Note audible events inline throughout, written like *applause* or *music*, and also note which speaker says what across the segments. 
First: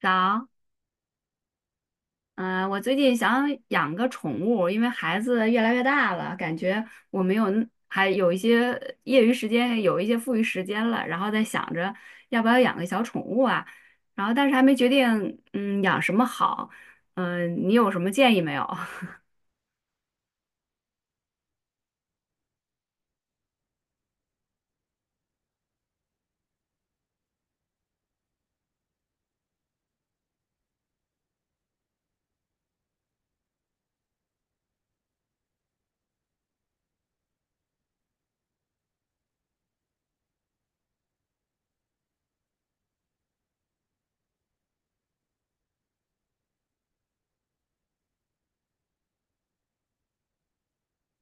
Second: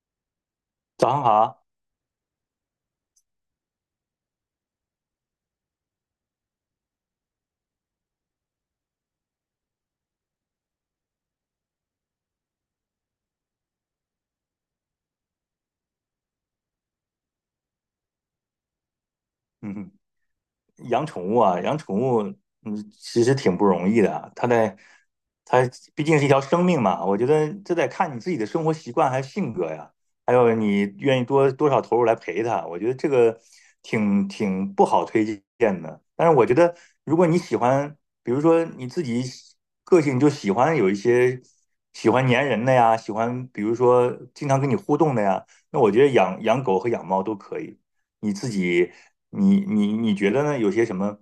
Speaker 1: 早。
Speaker 2: 早上好。
Speaker 1: 嗯、我最近想养个宠物，因为孩子越来越大了，感觉我没有还有一些业余时间，有一些富余时间了，然后在想着要不要养个小宠物啊。但是还没决定，养什么好。你有什么建议没有？*laughs*
Speaker 2: 嗯，养宠物啊，养宠物，其实挺不容易的啊。它毕竟是一条生命嘛，我觉得这得看你自己的生活习惯还有性格呀，还有你愿意多多少投入来陪它。我觉得这个挺不好推荐的。但是我觉得，如果你喜欢，比如说你自己喜个性就喜欢有一些喜欢粘人的呀，喜欢比如说经常跟你互动的呀，那我觉得养养狗和养猫都可以。你自己你觉得呢？有些什么？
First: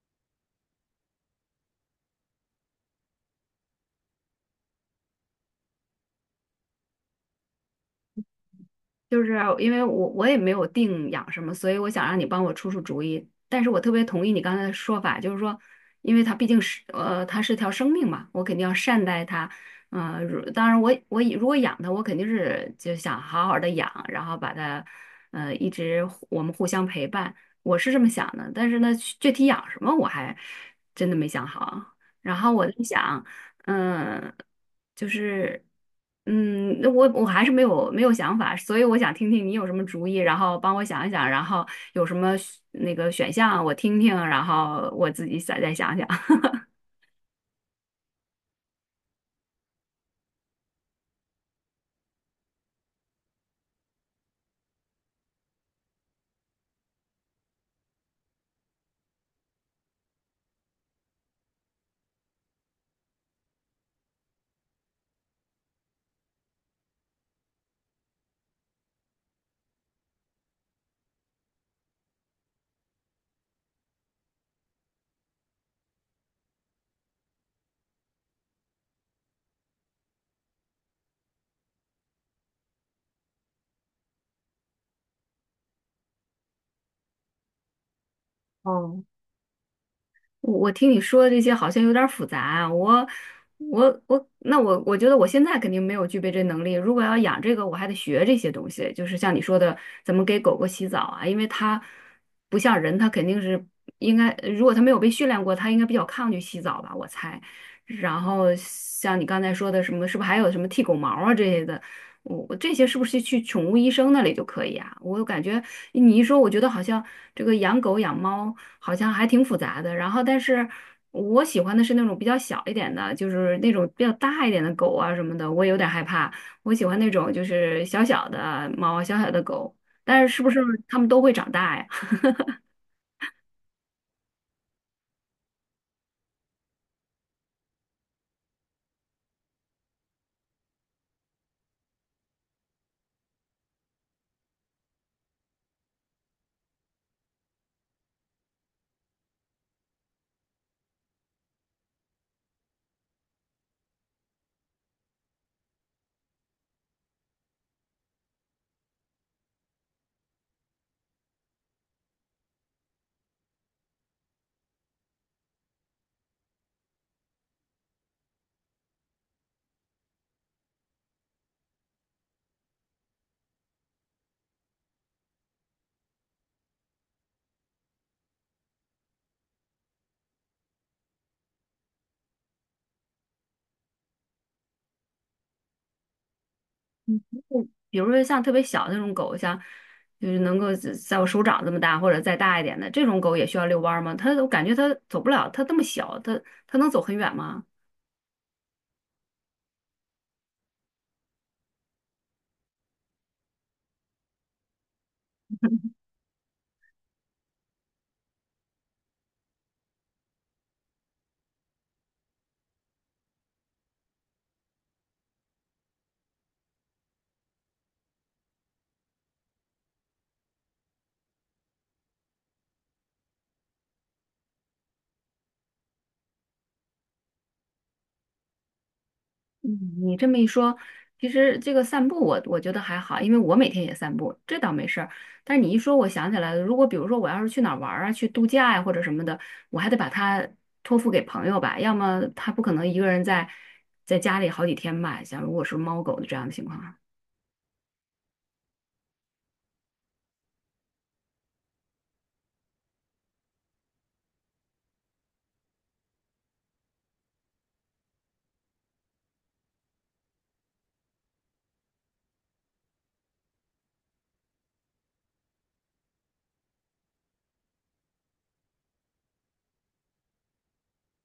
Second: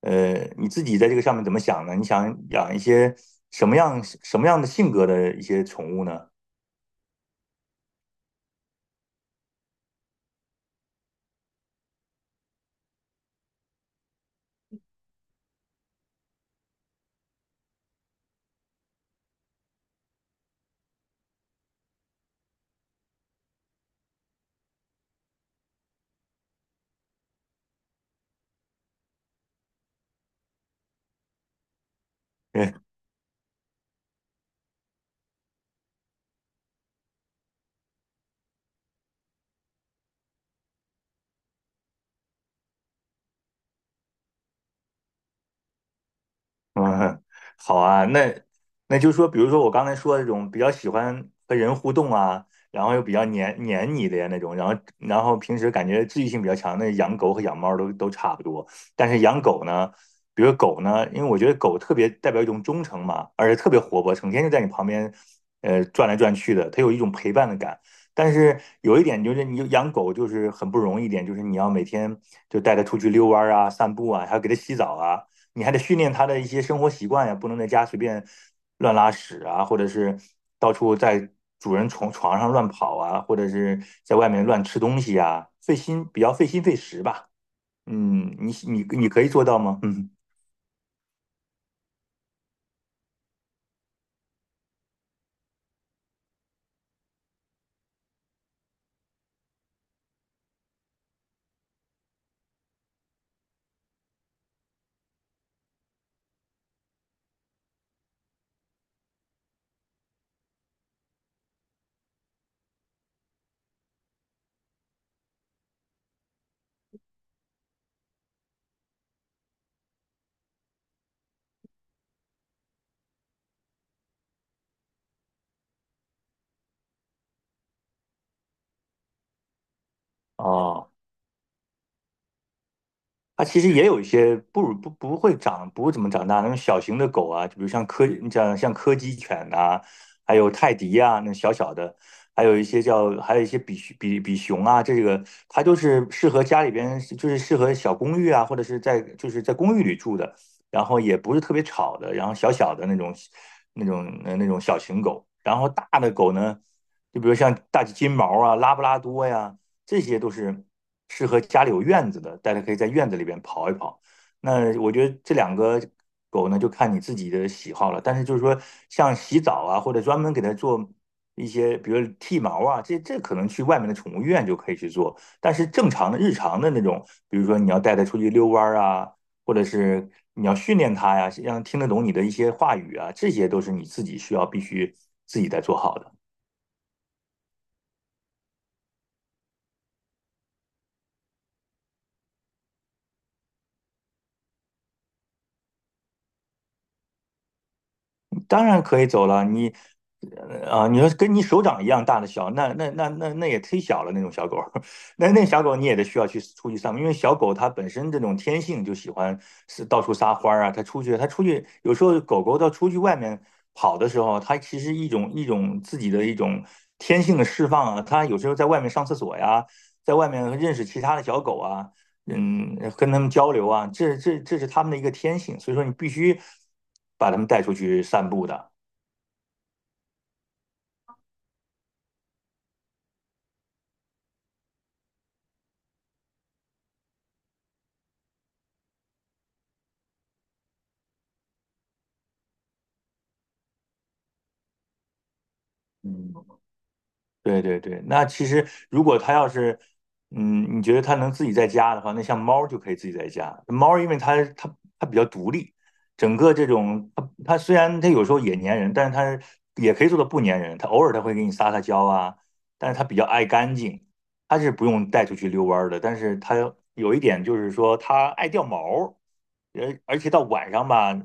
Speaker 2: 你自己在这个上面怎么想呢？你想养一些什么样的性格的一些宠物呢？
Speaker 1: 就是因为我也没有定养什么，所以我想让你帮我出出主意。但是我特别同意你刚才的说法，就是说，因为它毕竟是它是条生命嘛，我肯定要善待它。嗯、呃如当然我如果养它，我肯定是就想好好的养，然后把它呃一直互我们互相陪伴，我是这么想的。但是呢，具体养什么我还真的没想好啊，然后我在
Speaker 2: *laughs*
Speaker 1: 想。嗯，就是，那我还是没有想法，所以我想听听你有什么主意，然后帮我想一想，然后有什么选那个选项我听听，然后我自己再想想。*laughs*
Speaker 2: *laughs* 嗯，好啊，那就说，比如说我刚才说的这种比较喜欢和人互动啊，然后又比较黏你的呀那种，然后平时感觉治愈性比较强那养狗和养猫都差不多，但是养狗呢，比如狗呢，因为我觉得狗特别代表一种忠诚嘛，而且特别活泼，成天就在你旁边，转来转去的，它有一种陪伴的感。但是有一点就是，你养狗就是很不容易一点，就是你要每天就带它出去遛弯儿啊、散步啊，还要给它洗澡啊。你还得训练它的一些生活习惯呀，不能在家随便乱拉屎啊，或者是到处在主人床上乱跑啊，或者是在外面乱吃东西呀，费心，比较费心费时吧。你你
Speaker 1: 哦，
Speaker 2: 你可以做到吗？嗯，
Speaker 1: 我听你说的这些好像有点儿复杂啊，我觉得我现在肯定没有具备这能力。如果要养这个，我还得学这些东西，就是像你说的，怎么给狗狗洗澡啊，因为它不像人，它肯定是应该，如果它没有被训练过，它应该比较抗拒洗澡吧，我猜。然后像你刚才说的什么，是不是还有什么剃狗毛啊这些的？我这些是不是去宠物医生那里就可以啊？我感觉你一说，我觉得好像这个养狗养猫好像还挺复杂的。然后，但是我喜欢的是那种比较小一点的，就是那种比较大一点的狗啊什么的，我有点害怕。我喜欢那种就是小小的猫、小小的狗，但是是不是
Speaker 2: 哦。
Speaker 1: 它们都会长大呀？*laughs*
Speaker 2: 它其实也有一些不如不不会长不怎么长大那种小型的狗啊，就比如像柯基犬呐、还有泰迪啊，那小小的，还有一些比熊啊，这个它就是适合家里边就是适合小公寓啊，或者是在就是在公寓里住的，然后也不是特别吵的，然后小小的那种小型狗，然后大的狗呢，就比如像大金毛啊、拉布拉多呀。这些都是适合家里有院子的，大家可以在院子里边跑一跑。那我觉得这两个狗呢，就看你自己的喜好了。但是就是说，像洗澡啊，或者专门给它做一些，比如剃毛啊，这可能去外面的宠物医院就可以去做。但是正常的日常的那种，比如说你要带它出去遛弯啊，或者是你要训练它呀，让它听得懂你的一些话语啊，这些都是你自己需要必须自己在做好的。
Speaker 1: 比如说像特别小的那种狗，像就是能够在我手掌这么大或者再大一点的这种狗，也需要遛弯儿吗？它我感觉它走不了，它这么小，它能走很远吗？
Speaker 2: 当然可以走了。你你说跟你手掌一样大的小，那也忒小了那种小狗，*laughs* 那小狗你也得需要去出去散步，因为小狗它本身这种天性就喜欢是到处撒欢儿啊，它出去有时候狗狗到出去外面跑的时候，它其实一种一种自己的一种天性的释放啊，它有时候在外面上厕所呀，在外面认识其他的小狗啊，跟他们交流啊，这是他们的一个天性，所以说你必须把他们带出去散步的。
Speaker 1: 嗯，你这么一说，其实这个散步我觉得还好，因为我每天也散步，这倒没事儿。但是你一说，我想起来了，如果比如说我要是去哪儿玩儿啊，去度假呀、或者什么的，我还得把它托付给朋友吧，要么他不可能一个人在家里好几天吧，像如果是猫狗的
Speaker 2: 嗯，
Speaker 1: 这样的情况。
Speaker 2: 对对对，那其实如果它要是，嗯，你觉得它能自己在家的话，那像猫就可以自己在家。猫因为它比较独立，整个这种它虽然它有时候也粘人，但是它也可以做到不粘人。它偶尔它会给你撒撒娇啊，但是它比较爱干净，它是不用带出去遛弯儿的。但是它有一点就是说它爱掉毛儿，而且到晚上吧。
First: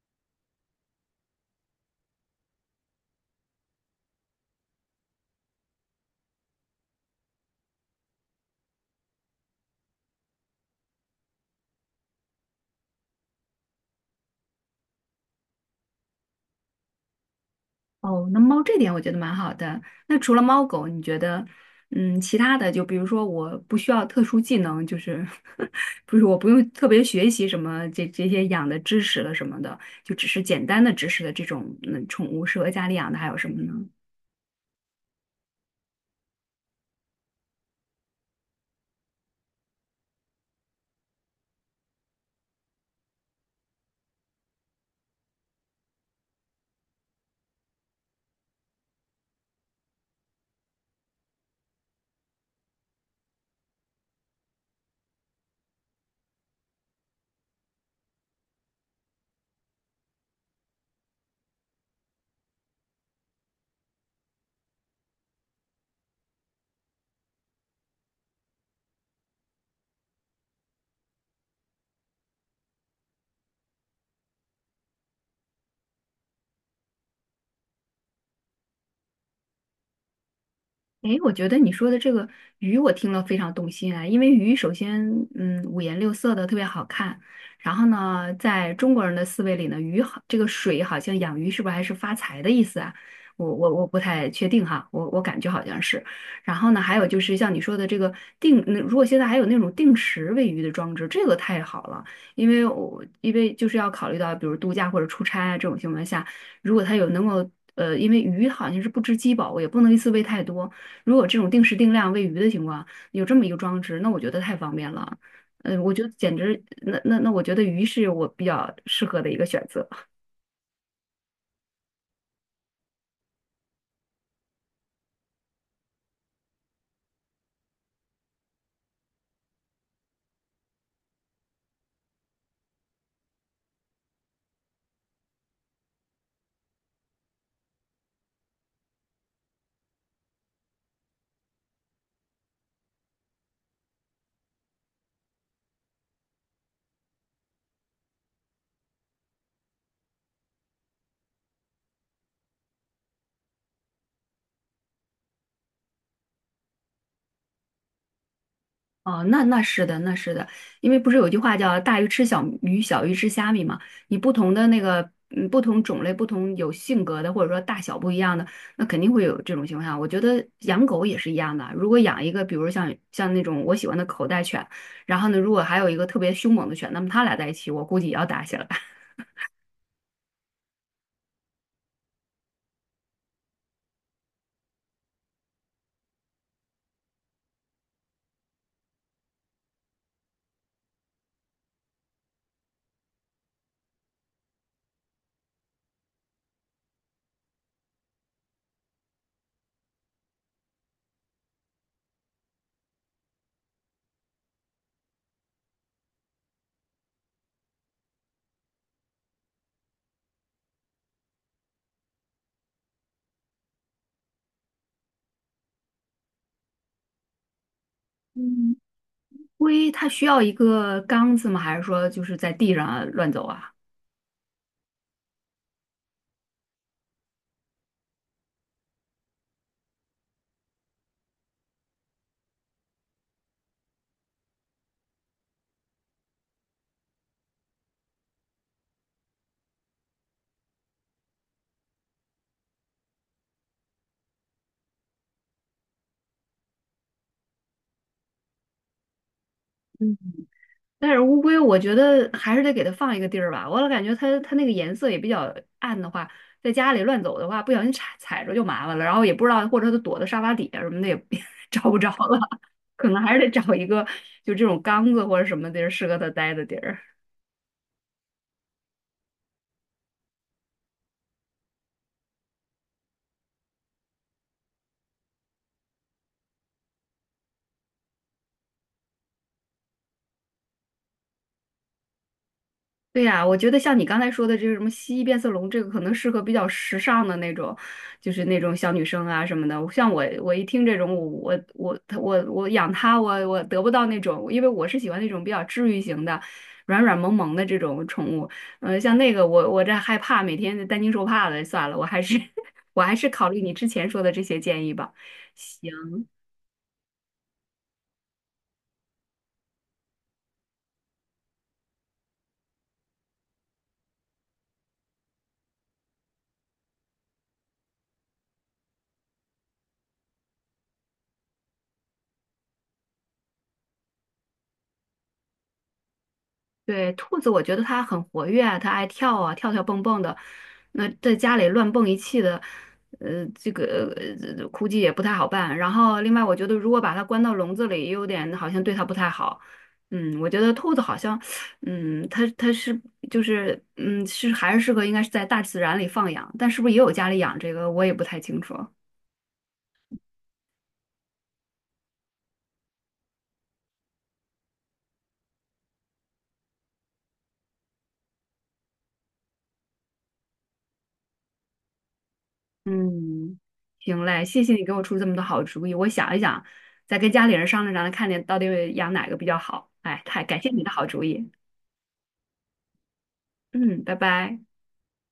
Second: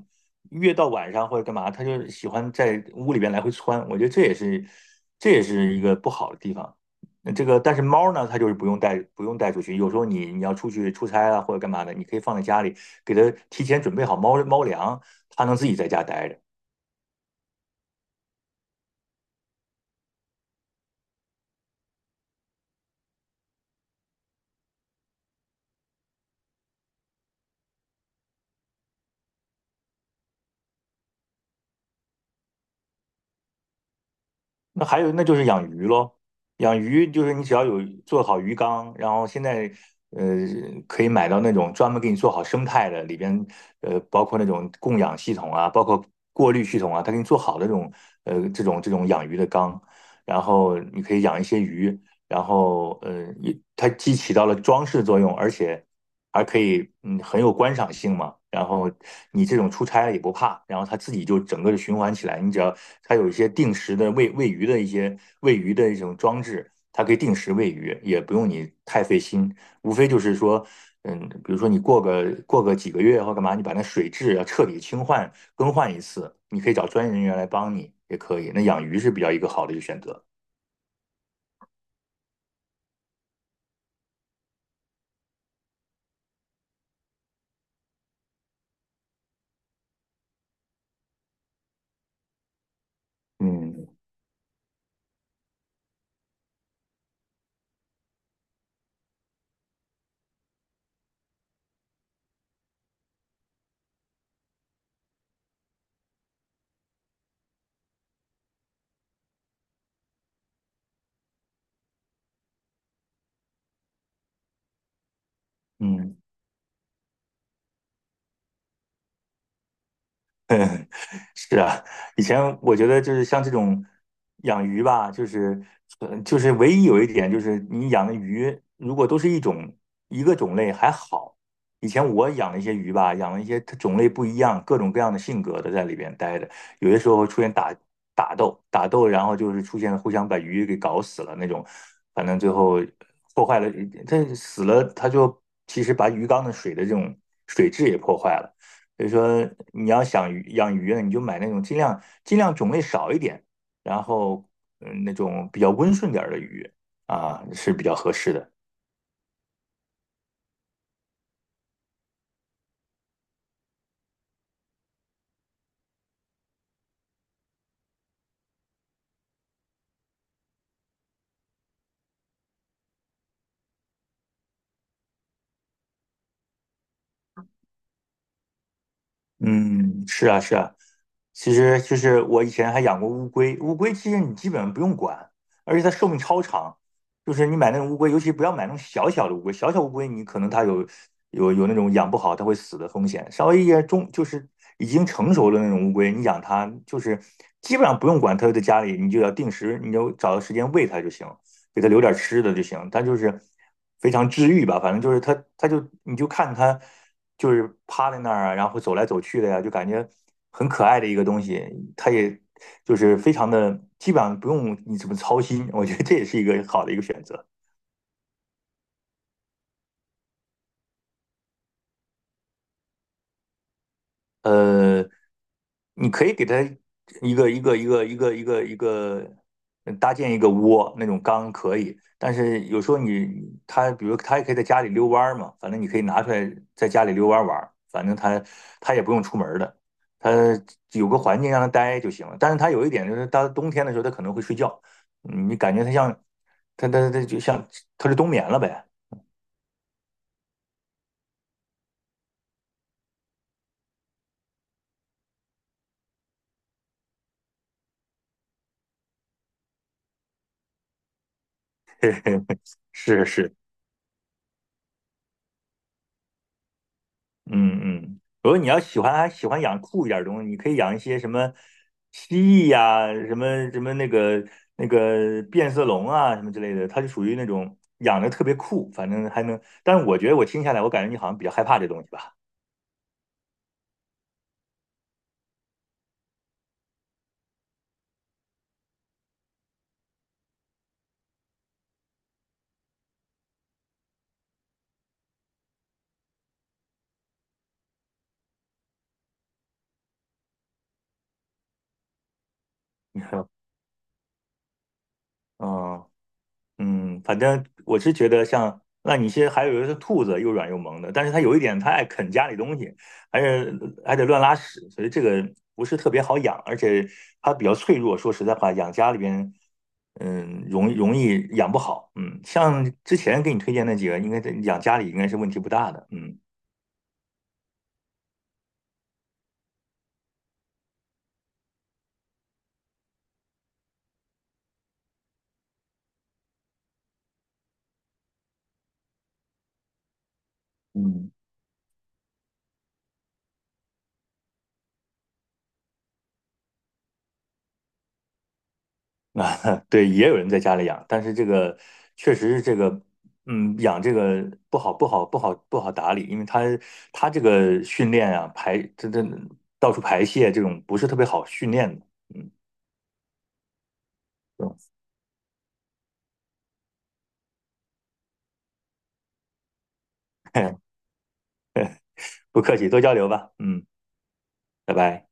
Speaker 2: 越到晚上或者干嘛，它就喜欢在屋里边来回窜。我觉得这也是一个不好的地方。那这个但是猫呢，它就是不用带出去。有时候你要出去出差啊或者干嘛的，你可以放在家里，给它提前准备好猫猫粮，它能自己在家待着。
Speaker 1: 哦，那猫这点我觉得蛮好的。那除了猫狗，你觉得，嗯，其他的就比如说我不需要特殊技能，就是 *laughs* 不是我不用特别学习什么这些养的知识了什么的，就只是简单的知识的这种，嗯，宠物适合家里养的还有什么呢？
Speaker 2: 那还有，那就是养鱼喽。养鱼就是你只要有做好鱼缸，然后现在呃可以买到那种专门给你做好生态的，里边包括那种供氧系统啊，包括过滤系统啊，它给你做好的这种养鱼的缸，然后你可以养一些鱼，然后也它既起到了装饰作用，而且还可以，嗯，很有观赏性嘛。然后你这种出差了也不怕，然后它自己就整个的循环起来。你只要它有一些定时的喂鱼的一种装置，它可以定时喂鱼，也不用你太费心。无非就是说，比如说你过个几个月或干嘛，你把那水质要彻底清换更换一次，你可以找专业人员来帮你也可以。那养鱼是比较一个好的一个选择。
Speaker 1: 诶，我觉得你说的这个鱼，我听了非常动心啊。因为鱼首先，嗯，五颜六色的，特别好看。然后呢，在中国人的思维里呢，鱼好，这个水好像养鱼是不是还是发财的意思啊？我
Speaker 2: 嗯
Speaker 1: 不太确定哈，我感觉好像是。然后呢，还有就是像你说的这个嗯，如果现在还有那种定时喂鱼的装置，这个太好了，因为就是要考虑到，比如度假或者出差啊这种情况下，如果它有能够。呃，因为鱼好像是不知饥饱，我也不能一次喂太多，如果这种定时定量喂鱼的情况，有这么一个装置，那我觉得太方便了。呃，我觉得
Speaker 2: 嗯。
Speaker 1: 简直，那那那，我觉得鱼是我比较适合的一个选择。
Speaker 2: 嗯。 *laughs* 是啊，以前我觉得就是像这种养鱼吧，就是唯一有一点就是你养的鱼如果都是一个种类还好。以前我养了一些鱼吧，养了一些它种类不一样、各种各样的性格的在里边待着，有些时候出现打打斗，然后就是出现了互相把鱼给搞死了那种，反正最后破坏了，它死了，它就其实把鱼缸的这种水质也破坏了。所以说你要想养鱼呢，你就买那种尽量种类少一点，然后嗯那种比较温顺点儿的鱼啊是比较合适的。
Speaker 1: 哦，那是的。因为不是有句话叫“大鱼吃小鱼，小鱼吃虾米”嘛？你不同的那个，嗯，不同种类、不同有性格的，或者说大小不一样的，那肯定会有这种情况下。我觉得养狗也是一样的，如果养一个，比如像那种我喜欢的口袋犬，然后呢，如果还有一个特别凶猛的犬，那么它俩在一起，我估计也要打起来。
Speaker 2: 嗯，是啊，是啊，其实就是我以前还养过乌龟，乌龟其实你基本上不用管，而且它寿命超长。就是你买那种乌龟，尤其不要买那种小小的乌龟，小小乌龟你可能它有那种养不好它会死的风险。稍微一些中就是已经成熟的那种乌龟，你养它就是基本上不用管它，就在家里你就要定时，你就找个时间喂它就行。给他留点吃的就行。他就是非常治愈吧，反正就是他就你就看他就是趴在那儿啊，然后走来走去的呀，就感觉很可爱的一个东西。他也就是非常的，基本上不用你怎么操心，我觉得这也是一个好的一个选择。
Speaker 1: 嗯，龟它需要一个缸子吗？还是说就是在地上啊乱走啊？
Speaker 2: 呃，你可以给它一个搭建一个窝，那种缸可以。但是有时候你它，比如它也可以在家里遛弯儿嘛，反正你可以拿出来在家里遛弯儿玩儿，反正它它也不用出门儿的，它有个环境让它待就行了。但是它有一点就是，它冬天的时候它可能会睡觉，嗯你感觉它像它它它就像它是冬眠了呗。
Speaker 1: 但是乌龟，我觉得还是得给它放一个地儿吧。我老感觉它那个颜色也比较暗的话，在家里乱走的话，不小心踩着就麻烦了。然后也不知道，或者它躲在沙发底下什么的也 *laughs* 找不着了，
Speaker 2: *laughs*
Speaker 1: 可能
Speaker 2: 是
Speaker 1: 还是得
Speaker 2: 是，
Speaker 1: 找一个就这种缸子或者什么地儿适合它待的地儿。
Speaker 2: 嗯嗯，如果你要喜欢养酷一点儿的东西，你可以养一些什么蜥蜴呀、什么什么那个那个变色龙啊，什么之类的，它就属于那种养的特别酷，反正还能。但是我觉得我听下来，我感觉你好像比较害怕这东西吧？
Speaker 1: 对呀，我觉得像你刚才说的这个什么蜥蜴变色龙，这个可能适合比较时尚的那种，就是那种小女生啊什么的。像我，我一听这种，我养它，我得不到那种，因为我是喜欢那种比较治愈型的、软软萌萌的这种宠物。嗯，像那个我这害怕，每天担惊受怕的，算了，我还是 *laughs* 我
Speaker 2: *laughs*
Speaker 1: 还
Speaker 2: 你
Speaker 1: 是考
Speaker 2: 说，
Speaker 1: 虑你之前说的这些建议吧。
Speaker 2: 嗯
Speaker 1: 行。
Speaker 2: 嗯，反正我是觉得像那你些还有一个兔子，又软又萌的，但是它有一点，它爱啃家里东西，还是还得乱拉屎，所以这个不是特别好养，而且它比较脆弱。说实在话，养家里边，容易养不好。嗯，像之前给你推荐那几个，应该在养家里应该是问题不大的。嗯。
Speaker 1: 对，兔子，我觉得它很活跃啊，它爱跳啊，跳跳蹦蹦的。那在家里乱蹦一气的，呃，这个估计也不太好办。然后，另外，我觉得如果把它关到笼子里，也有点好像对它不太好。嗯，我觉得兔子好
Speaker 2: 嗯。
Speaker 1: 像，它是就是是还是适合应该是在大自然里放养，但是不是也有家里养这个，我也不太清楚。
Speaker 2: 啊，*laughs* 对，也有人在家里养，但是这个确实是这个，养这个不好，不好，不好，不好打理，因为它它这个训练啊，排这这到处排泄这种不是特别好训练的，嗯，
Speaker 1: 嗯，行嘞，谢谢你给我出这么多好主意，我想一想，再跟家里人商量商量，看见到底养哪个比较好。哎，太感谢
Speaker 2: 嗯
Speaker 1: 你的好主意。
Speaker 2: *laughs* 不客气，多交流吧，嗯，
Speaker 1: 嗯，拜拜。
Speaker 2: 拜拜。